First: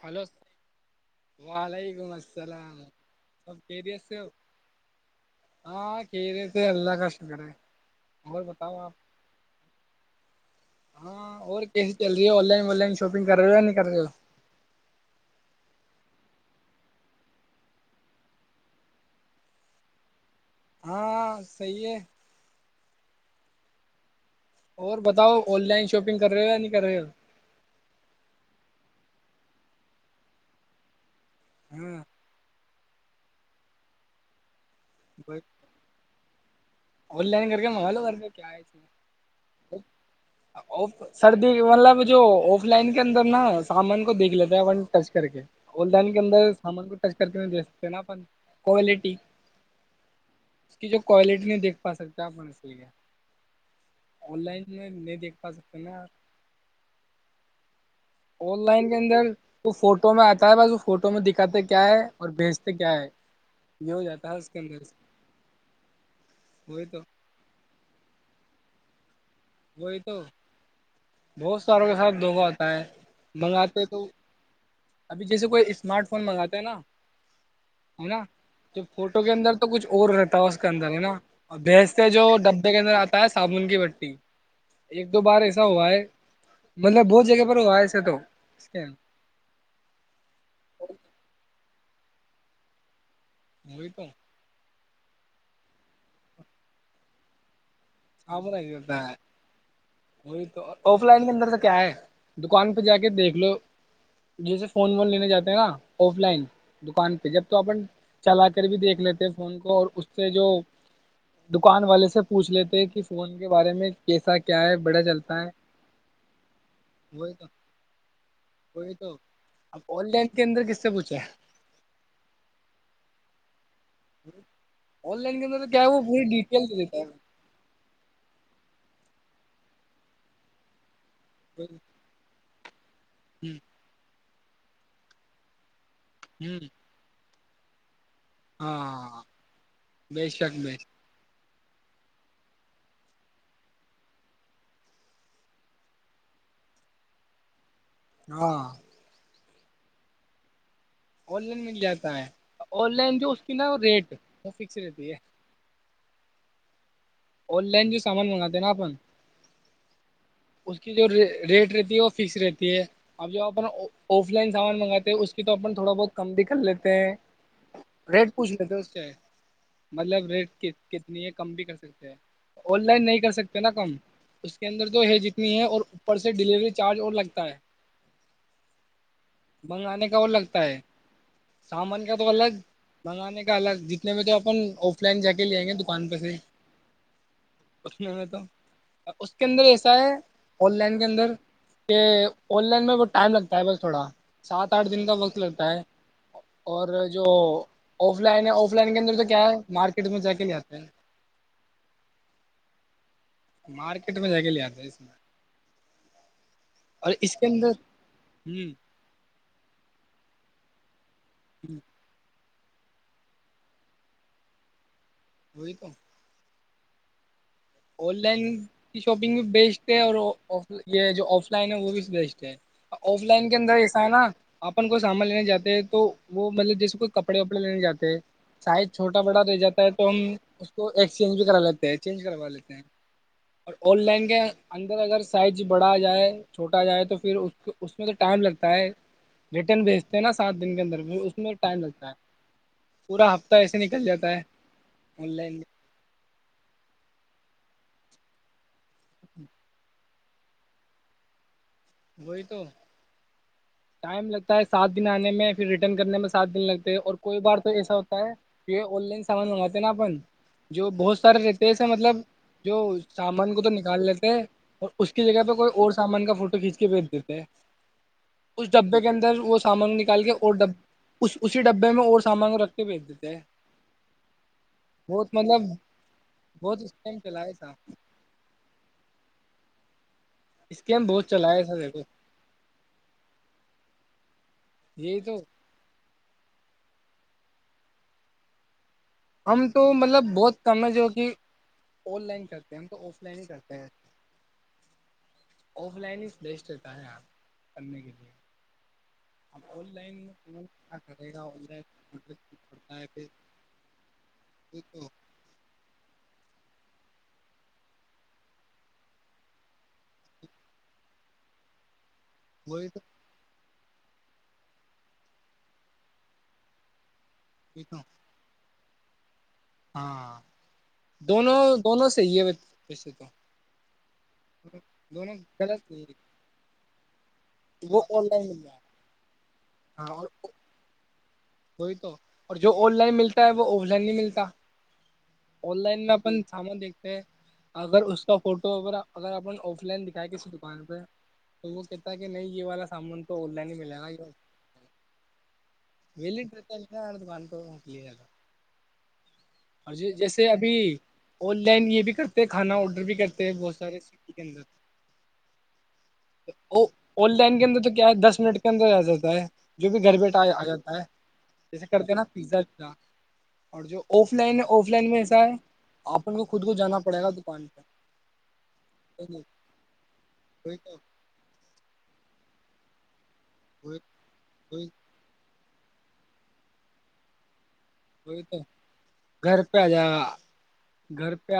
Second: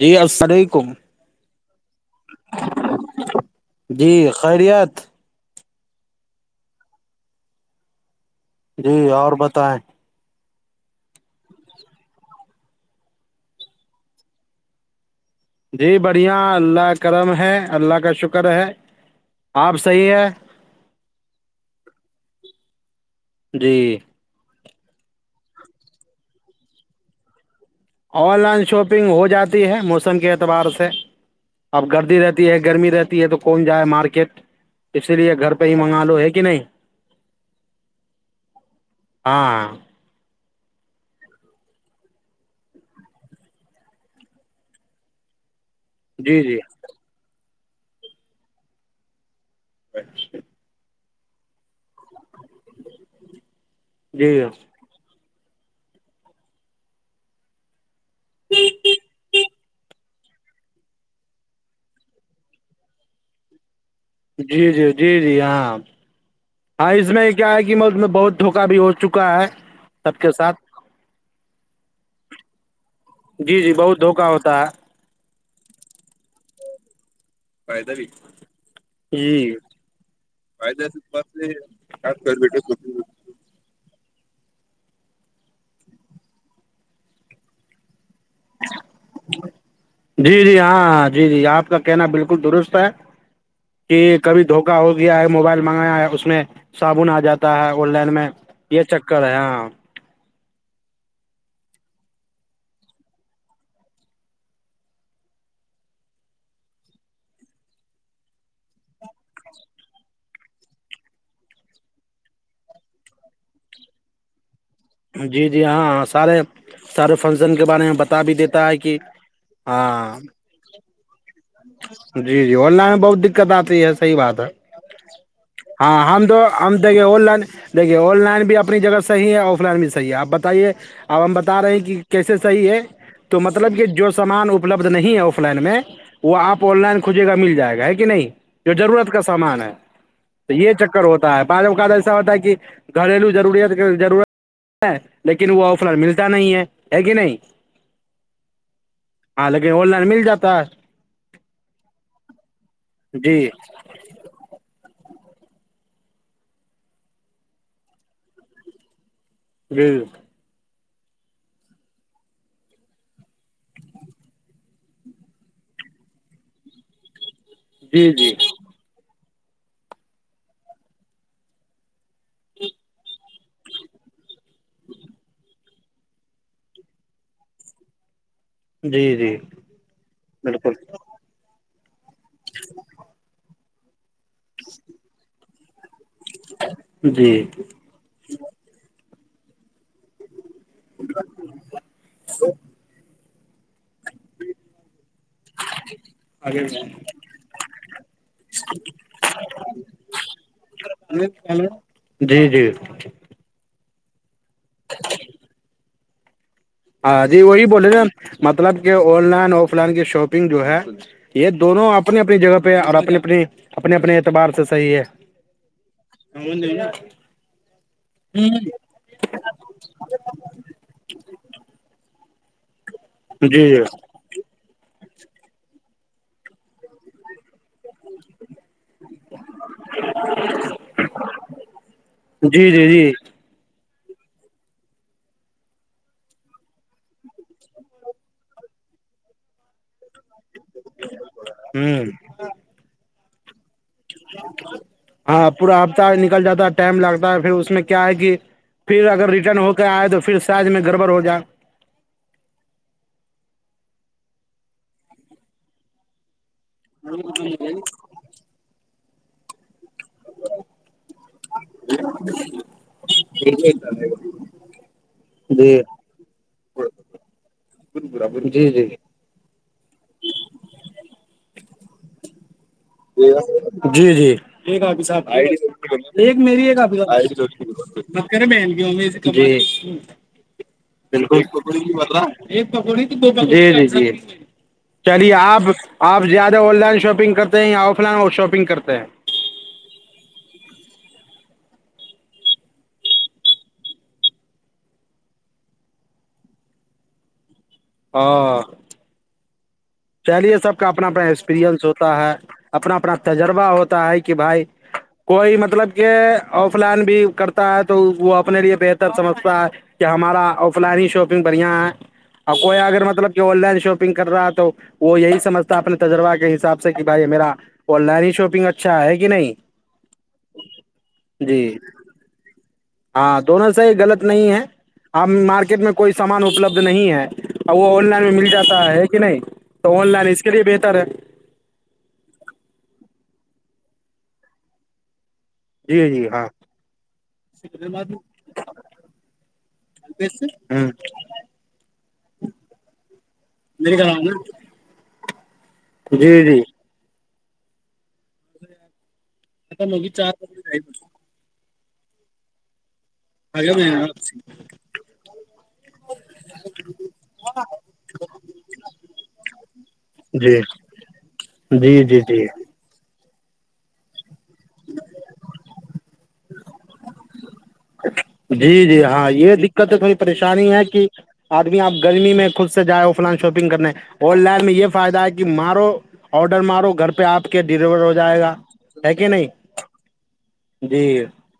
جی hello السلام علیکم وعلیکم السلام آب کیریے جی سے ہو خیریت [unintelligible] ہاں کیرے تھ اللہ کشن کرڑ [unintelligible] جی اور بتائیں [unintelligible] ہاں اور کیسی چل رہی ہے online online shopping کر رہے ہو یا نہیں کر رہے ہو [unintelligible] جی بڑھیا اللہ کرم ہے اللہ کا شکر ہے آپ صحیح ہے [unintelligible] ہاں صی ہے [unintelligible] جی [inaudible] اور بتاؤ آن لائن شاپنگ کر رہے ہو یا نہیں کر رہے ہو [unintelligible] آن لائن شاپنگ ہو جاتی ہے موسم کے اعتبار سے [unintelligible] اب ہاں گردی رہتی ہے [unintelligible] گرمی رہتی ہے تو کون جائے مارکیٹ [unintelligible] اسی لیے گھر پہ ہی منگا لو ہے کہ [unintelligible] کی نہیں [unintelligible] آن لائن کر کے منگالو کر کے کیا ہے اس میں ہاں [unintelligible] ف سردی مطلب جو آف لائن کے اندر نا سامان کو دیکھ لیتا ہے ون ٹچ کر کے [unintelligible] ا ڈائن کے جی اندر جی سامان کو ٹچ کر کے نہیں د [unintelligible] تو نا پن کوالٹی اس کی جو کوائلٹ نہیں دھ پا س کیاپنس گ جی آن لائن میں نہیں دیکھ فضب کر میں آن لائن کے اندر وہ فوٹو میں آتا ہے بس وہ فوٹو میں دکھاتے کیا ہے اور بھیجتے کیا ہے یہ ہو جاتا ہے اس کے جی اندر جی جی جی ہاں وہی ہاں تو اس میں کیا ہے مت میں بہت دھوکا بھی ہو چکا چک وہی ہے سب تو کے ساتھ بہت ساروں کا ساتب دگا آتا ہے جی جی منگاتے بہت تو دھوکا ہوتا ہے ابھی جیسے کوئی اسمارٹ فون منگاتا ہے نا ہے نا جو فوٹو کے جی اندر تو کچھ اور رہتا ہے اس کے اندر ہے نا اور بھیس سے جو ڈبے کے اندر آتا ہے صابن کی بٹی ایک دو بار ایسا ہوا ہے مطلب بہت جگہ پر ہوا ہے ایسا تو اسکین جی جی ہاں ہاں جی جی آپ کا کہنا بالکل درست ہے وہی کہ تو کبھی دھوک ہو گیا ہے موبائل منگایا ہے اس میں صابن آ جاتا ہے آن لائن میں صابن ایسے یہ ہوتا چکر ہے ہاں وہی تو آف لائن کے اندر تو کیا ہے دکان پہ جا کے دیکھ لو جیسے فون وون لینے جاتے ہیں نا آف لائن دکان پہ جب تو اپن چلا کر بھی دیکھ لیتے ہیں فون کو اور اس سے جو دکان والے سے پوچھ لیتے فون کے بارے میں کیسا کیا ہے بڑا چلتا جی ہے جی ہاں ہاں سارے سارے وہی تو فنکشن کے بارے میں بتا بھی دیتا ہے کہ وہی ہاں ج [unintelligible] جی جی آن لائن میں بہت دقت آتی یہ صحی بات ہے آن لائن کے اندر تو کیا ہے وہ ہاں پوری ہم تو ڈیٹیل ہم دے دیتا دیکے ہے آن لائن دیکھیے آن لائن بھی اپنی جگہ سے صح ہے آف لائن بھی صحیح آپ بتائیے اب ہم بتا رہے ہیں کہ کیسے صحیح ہے تو مطلب کہ جو سامان اپلبد نہیں ہے آف لائن میں وہ ہ آن لائن کوجے گ مل جائے گا ہے کہ نہیں جو ضرورت کا ہاں سامان ہے بے تو شک بے یہ شک چکر ہوتا ہے بعض اوقات ایسا ہوتا ہے کہ گھریلو رورت ضرورت ہے لیکن وہ آف لائن ملتا نہیں ہے ہے کہ نہیں ہاں ہاں لیکن آن لائن مل جاتا ہے آن لائن مل جاتا ہے آن لائن جو اس جی کی نا ریٹ وہ فکس رہتی ہے آن لائن جو سمان منگاتے ہیں نا اپن جی اس کی جو ریٹ رہتی ہے وہ فکس رہتی ہے اب جو اپن آف لائن سامان منگاتے ہیں اس کی تو اپن تھوڑا بہت کم بھی کر لیتے ہیں جی جی ریٹ پوچھ لیتے کیا ہے مطلب ریٹ کتنی ہے کم بھی کر سکتے ہیں آن لائن نہیں کر سکتے نا کم اس کے اندر تو ہے ج ت ہے اور اوپر سے ڈلیوری چارج اور لگتا ہے جی جی منگانے کا اور لگتا بالکل ہے سامان [unintelligible] تو الگ منگانے کا الگ [unintelligible] اپن آف لن ج [unintelligible] ل آ گ [unintelligible] دکان پہ سے جی انے میں تو [unintelligible] اس کے اندر ایسا ہے آن لائن کے اندر کہ آن لائن میں ٹم لگتا ہے بس [unintelligible] تھوڑا سات آٹھ دن کا وقت لگتا ہے اور جو آف لائن ہے آف لائن کے اندر تو کیا ہے مارکیٹ میں جا کے لے آتے ہیں جی جی مارکیٹ میں ج لیےیاد ج اس میں اور ہاں اس جی کے وہی اندر بولے ن ہ مطلب کہ آن لائن آف لائن کی شاپنگ جو ہے [unintelligible] یہ ہ دونوں اپنی اپنی جگہ اور اپنے اپنی اپنے اپنے اعتبار سے صحیح ہے وہئی تو [unintelligible] آن لائن کی شاپنگ بھی بیچتے ہیں اور یہ جو آف لائن ا وہ بھی بیسٹ ہے آف لائن کے جی اندر ایسا ہے جی نا اپن کو سامان لینے جاتے ہیں تو وہ مطلب جیسے کوئی کپڑے وپڑے لینے جاتے ہیں سائز چھوٹا بڑا رہ جاتا ہے تو ہم اس کو ایکسچینج بھی کرا لیتے ہیں چینج کروا ج لیتے ہیں جی اور آن لائن کے اندر اگر سائج بڑا آ جائے چھوٹا جائے تو پھر اس کو اس میں تو ٹائم لگتا ہے ریٹرن بھیجتے ہیں نا سات دن کے اندر اس میں ٹائم ہوں لگتا ہے پورا ایسے نکل جاتا ہے آن ہاں لائن میں۔ پورا آتا ہے ن جاتا ٹائم لگتا ہے پھر اس میں کیا ہے کہ پھر اگر ریٹرن ہو کر آئے تو پھر سائز میں گڑبڑ ہو جائے وہی تو ٹائم لگتا ہے سات دن آنے میں پھر ریٹرن کرنے میں سات دن لگتے ہیں اور کوئی بار تو ایسا ہوتا ہے کہ آن لائن سامان مگے نا اپن جو بہت سارے رہتےس مطلب جو سامان کو تو نکال لیتے اور اس کی جگہ پہ کوئی جی اور سامان کا فوٹو کھینچتا بھیج دیتے ہیں جی اس جی ڈبے کے اندر وہ سامان نکال کے اور ڈبے اس اسی ڈبے میں اور سامان رکھتے جی جی ایک حپی صح بہت مطلب ایک میری ایک بہت اسکیم چلایا تھا ب کریں ب کی ا سے جی اسکیم بہت چلایا تھا دیکھو بک جی جی جی یہی چلیے تو آپ آپ زیادہ آن لائن شاپنگ کرتے ہیں یا آف لائن اور شاپنگ کرتے ہیں ہم تو مطلب بہت کم ہے جو کہ آن لائن کرتے ہیںف لائ ہی کرتے ہیںف لائن ہیتا ہے کرنے کے لیے ہاں اب آن لائن میں چلیے کون سب کا کیا اپنا اپنا کرے گا آن لائن ایکسپیرئنس ہوتا ہے اپنا پڑتا ہے اپنا پھر تجربہ ہوتا ہے کہ بھائی تو کوئی مطلب کہ آف لائن بھی کرتا ہے تو وہ اپنے لیے بہتر سمجھتا ہے کہ ہمارا آف لائن ہی شاپنگ بڑھیا ہے اور کوئی اگر وہی مطلب کہ لش گ کر رہا تھا وہ یہی سمجتا اپنے تجربہ کے حساب سے کہ بھ میرا تو آن لائن ہی شاپنگ اچھا اچھا ہے کہ نہیں ہاں دونوں جی دونوں صحیح ہے ویسے تو ہاں دونوں سےی غلط نہیں ہے دونوں ہمب مارکیٹ غلط میں نہیں کوئی سامان اپلبد نہیں ہے ا وہ آن لائن میں مل جاتا ہے کہ نہیں گا آن ہاں لائن اور اس کے لیے بہتر ہے وہی تو اور جو آن لائن ملتا ہے وہ آف لائن نہیں ملتا آن لائن جی میں جی اپن ہاں سامان دیکھتے ہیں اگر اس کا فوٹو ا اگر اپ آف لائن دکھایا کسی دکان ہ پہ تو وہ کہتا ہے کہ نہیں یہ والا سامان تو آن لائن ہی ملے گا یہ جی جی یہلنٹرت کیاا دکان کو کیے جاتا اور جیسے ابھی اولی ن یہ بھی کرتے ہیںھانا آرڈر بھی کرتے ہیں بہت سارے س کے اندر آن لائن کے اندر تو کیا ہے دس منٹ کے اندر آ جاتا ہے جو بھی گھر بیٹھا جی آ جاتا ہے جیسے جی کرتے جی نا جی پیا اور جو ا لائن آف لائن میں ایسا ہے آپ ل خود کو جانا پڑ گا دکان پہ جی جی ہاں یہ دقت ہے تھوڑی پریشانی ہے کہ آدمی آپ گرمی میں خود سے جا ہو لائن شاپنگ کرنے آن لائن میں یہ فائدہ ہے کہ مال آڈر مارو گھر پہ آپ کے ڈیلیور ہو جائے وہئی گا تو ہے کہ نہیں گھر پہ آ جائے گا جی گھر پہ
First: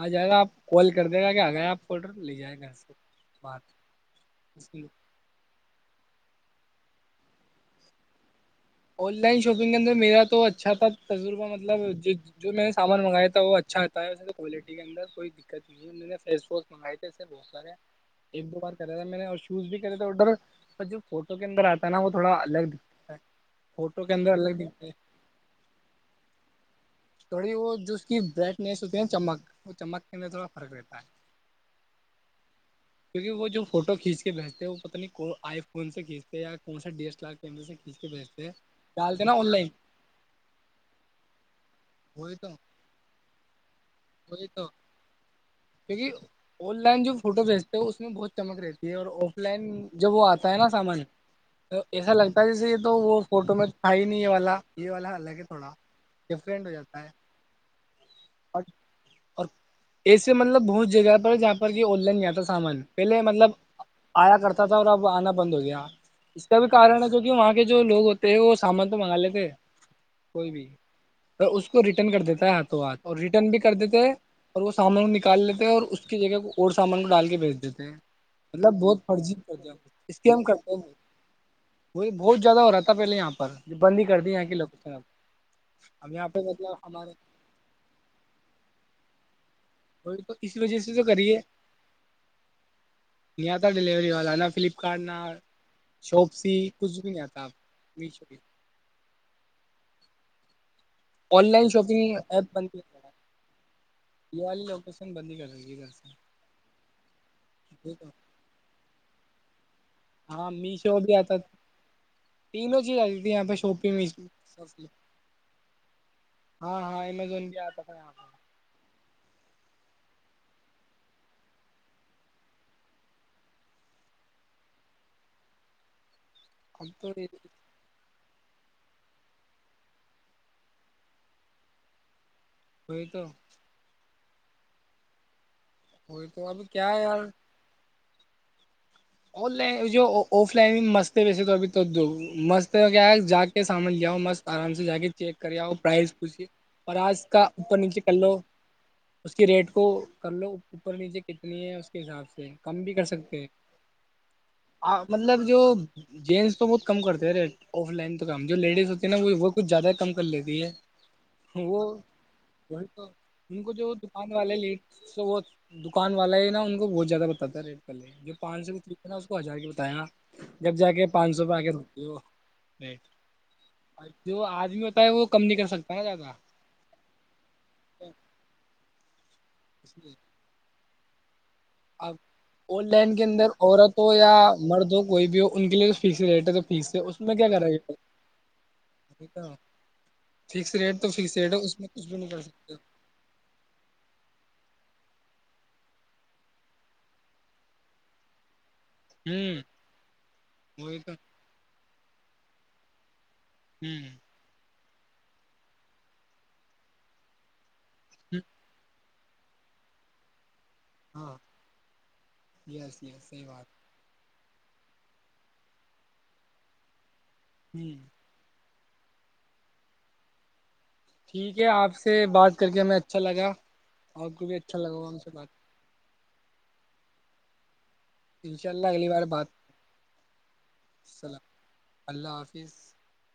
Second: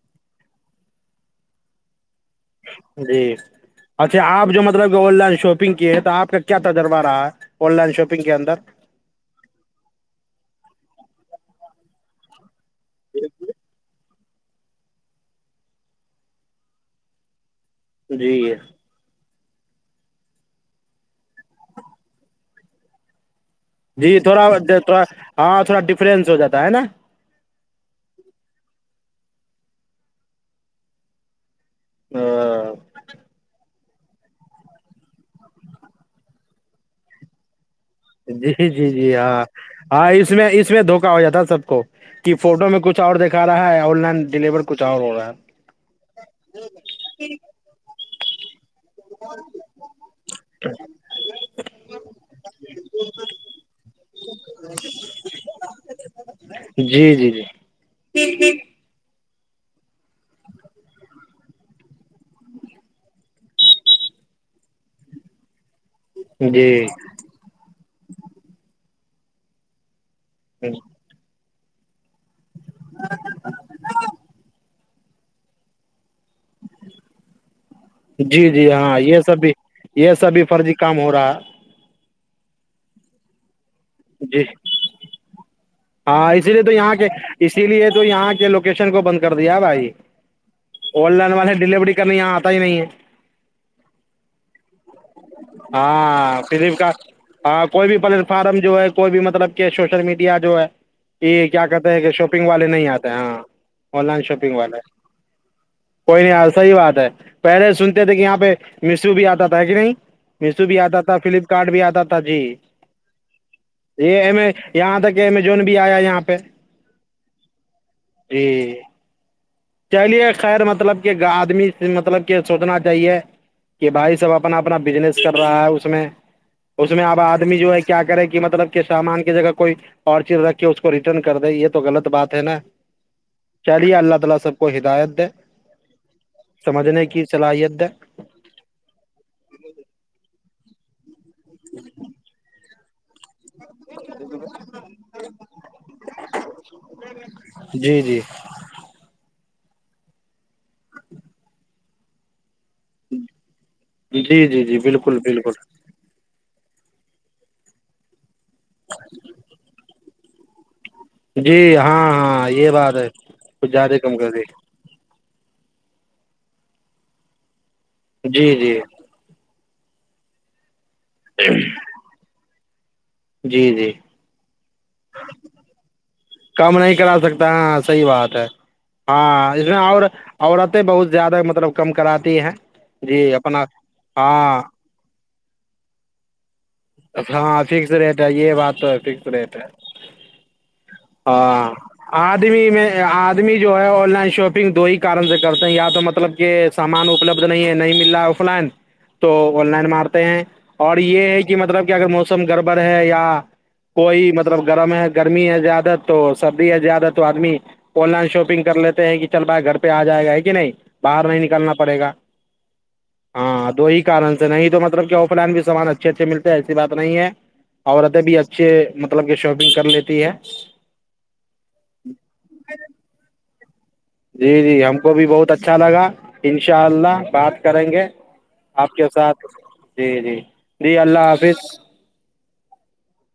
آ جائے گا آپ کال کر د گا کہ آاں گئے آپ کوڈر جی اچھا آپ جو مطلب آن لائن شاپنگ کیے آ کا کیا تجربہ رہا ہے آن لائن شاپنگ کے اندر آن لائن شاپنگ کے اندر میرا تو اچھا تھا تجربہ مطلب جو میں نے سامان منگایا تھا وہ اچھا تھا بتایا ہے اسے کوالٹی کے اندر کوئی دقت ہے ان میں نے فیس واش منگائے تھے اسے بہ سارے ایک جی دو بار کرا تھا میں نے اور چوز بھی کرے تو ادر جو فوٹو کے اندر آتا ہے نا وہ تھوڑا الگ دکھتا ہے فوٹو جی کے اندر تھوڑا الگ دکھتے ہے تھڑا ہاں تھوڑا ڈفرینس ہو جاتا ہے نا تھوڑی وہ جو اس کی برائٹنیس ہوتی ہے نا چمک وہ چمک کے اندر تھوڑا فرق رہتا ہے ہاں، کیونکہ وہ جو فوٹو کھینچ کے بھیجتے ہیں وہ پہ نہیں کو آئی فون سے کھینچتے یا کون سے ڈی ایس ایل آر کیمرے سے کھینچ کے بھیجتے ہیں جی جی جی ڈالتے نا ہاں آن لائن ہاں اس میں اس میں دھوکا ہو جاتا سب کو کہ وہی تو فوٹو میں کچھ اور دکھا رہا ہے اور لائن وہی ڈیلیور تو کچھ ہو رہا ہے کیونکہ آن لائن جو فوٹو بھیجتے ہو اس میں بہت تمگر یہ اور آف لائن جب وہ آتا ہے نا سامان ایسا لگتا ہے جیسے یہ تو وہ فوٹو میں تھا ہی نہیں یہ والا یہ والا الگ ہے تھوڑا ڈفرینٹ ہو جاتا ہے ٹھیک ٹھیک اور اور ایسے مطلب بہت جگہ پر جہاں پر کہ آن لائن نہیں آتا سامان پہلے مطلب آیا کرتا تھا اور اب آنا بند ہو گیا اس کا بھی کارن ہے جی جو کہ وہاں کے جو لوگ ہوتے ہیں وہ سامان م م گل کے کوئی بھی اس کو ریٹرن کر دیتا ہے ہاتھوں اور ریٹرن بھی کر دیتے ہیں اور اس [unintelligible] سامان نکال لیتے ہیں اور اس [unintelligible] اس کی جگہ کو اور سامان کو ڈال کے بھیج دیتے ہیں جی جی مطلب بہت ہاں یہ سب فرجیت بھی کرتے ہیں یہ اس لی سب ہم بھی فرضی کرتے ہیں کام ہو رہا ہے [unintelligible] وہی بہت زیاد ہو رہا تھا پہلے یہاں پر [unintelligible] ج بند ہی کر دی جی یہ کے لوگ [unintelligible] ہاں اسی لیے تو یہاں کے اسی لیے تو یہاں کے لوکیشن کو بند کرتا [unintelligible] بھائی وہی تو اس وجہ سے تو آن لائن کریے والے ڈیلیوری کرنے یہاں آتا ہی نہیں ہے نہیں آتا ڈیلیوری والا نہ فلپکارٹ نہ ہاں شاپسی کچھ فلپکارٹ بھی نہیں آتا آپ ہاں کوئی بھی میشو پلیٹ پہ فارم جو ہے [unintelligible] کوئی بھی مطلب کہ سوشل میڈیا جو ہے [unintelligible] یہ آن کیا لائن کہتے ہیں کہ شاپنگ ایپ والے بند کر نہیں رہا آتے ہاں آن لائن ہے یہ شاپنگ والی والے لوکیشن بند ہی کر رہی ہے ادھر کوئی نہیں یار صحیح بات ہے پہلے سنتے سے تھے کہ یہاں پہ مشرو بھی آتا تھا کہ نہیں [unintelligible] میشو بھی آتا تھا فلپکارٹ بھی آتا تھا جی تینوں چیز آتی تھی یہاں پہ شاپنگ یہ میں سب۔ یہاں تک کہ جو بھی آیا یہاں پہ ہاں ہاں امیزون بھی آتا تھا یہاں پہ جی [unintelligible] چلیے خیر مطلب کہ آدمی مطلب کہ سوچنا چاہیے کہ بھائی سب اپنا اپنا بزنس کر رہا ہے اس میں اس میں تو اب وہی آدمی جو ہے کیا کرے گ مطلب کہ سامان کی جگہ کوئی [unintelligible] اور چر رکھ کے اس کو ریٹرن کر دے یہ توغلط بات [unintelligible] تو [unintelligible] سب کو ہدایت دے وہی تو اب [unintelligible] سمجھنے کی صلاحیت د ہے آ لائ جو [unintelligible] ل مستتے ویسے تو ابھی تو د مست کیا ہے جاگ [unintelligible] سامان لےؤ مست آرام سے جا کے چیک کر آؤ پرائز پوچھیے اور آج کا اوپر نیچے جی کر جی لو اس [unintelligible] اس کی ریٹ کو کر لو اوپر نیچے کتنی ہے اس کے حساب سے [unintelligible] کم بھی کر سکتے ہیں [unintelligible] جی جی جی بالکل بالکل [unintelligible] ینس تو بہت کم کرتے ہیں ریٹ آف لائن [unintelligible] م جو لیڈیز ہوتی ہیں ن وہ کچھ زیادہ کم [unintelligible] بلے بھی ہے [unintelligible] جی وہ ہاں ہاں یہ وہی بات ہے تو ان کچھ کو جو زیادہ کم کر دکان دیی والے لیٹ تو وہ دکان والا ہے نا ان کو بہت زیادہ باتا ہے ریٹ پے جو جی پانچ جی سوپ [unintelligible] کو آ جا کے بتیا جب جا کے [unintelligible] ے پانچ سو پ آ کے رتے [unintelligible] جی جی اور جو آدمی ہوتا ہے وہ کم نہیں کر سکتا ن زیادہ [unintelligible] کم نہیں کرا سکتا ہاں صحیح بات ہے [unintelligible] ہاں [inaudible] [inaudible] بہت زیادہ مب [unintelligible] اب آن لائن کے اندر عورت ہو یا ہاں مرد ہو کوئی بھی ہو ان کے لیے فکس ریٹ ہے تو فکس ہے اس میں کیا ہاں کرا فکس گ ریٹ ہے یہ بات تو ہے فکس ھ ریٹ ہے فکس ریٹ تو فکس [unintelligible] ہاں کچھ بھی نہیں کر آدمی سکتے میں آدمی جو ہے آن لائن شاپنگ دو ہی [unintelligible] کارن سے کرتے ہیں یا تو مطلب کہ سامان اپلبدھ نہیں ہے نہیں مل رہا ہے آف لائن [unintelligible] تو ہوں آن لائن مارتے ہیں اور وہی تو یہ ہے کہ مطلب [unintelligible] کہ اگر موسم گڑبڑ ہے یا [unintelligible] ہوں کوئی مطلب [unintelligible] گرم ہے گرمی ہے زیادہ [unintelligible] تو سردیاں زیادہ تو آدمی [unintelligible] آن لائن شاپنگ کر لیتے ہیں کہ [unintelligible] چل پا ہے گھر پہ آ جائے گا ہے کہ نہیں [unintelligible] باہر ہاں نہیں نکلنا پڑے گا یس یس صحیح بات ہاں دو ہی کارن [unintelligible] نہیں توطلب آف لائن بھی سامان اچھے اچھے ملتے ایسی بات نہیں ہے [unintelligible] ہوں عورتیں بھی اچھے [unintelligible] مطلب کہ شاپنگ کر لیتی ہے ٹھیک ہے آپ سے بات کر کے ہمیں اچھا لگا آپ کو جی بھی جی اچھا لگا ہم ہوا کو بھی سے بات بہت اچھا لگا انشاء اللہ بات کریں گے ان شاء اللہ آپ کے اگلی بار ساتھ بات جی جی جی اللہ حافظ پچیس [inaudible]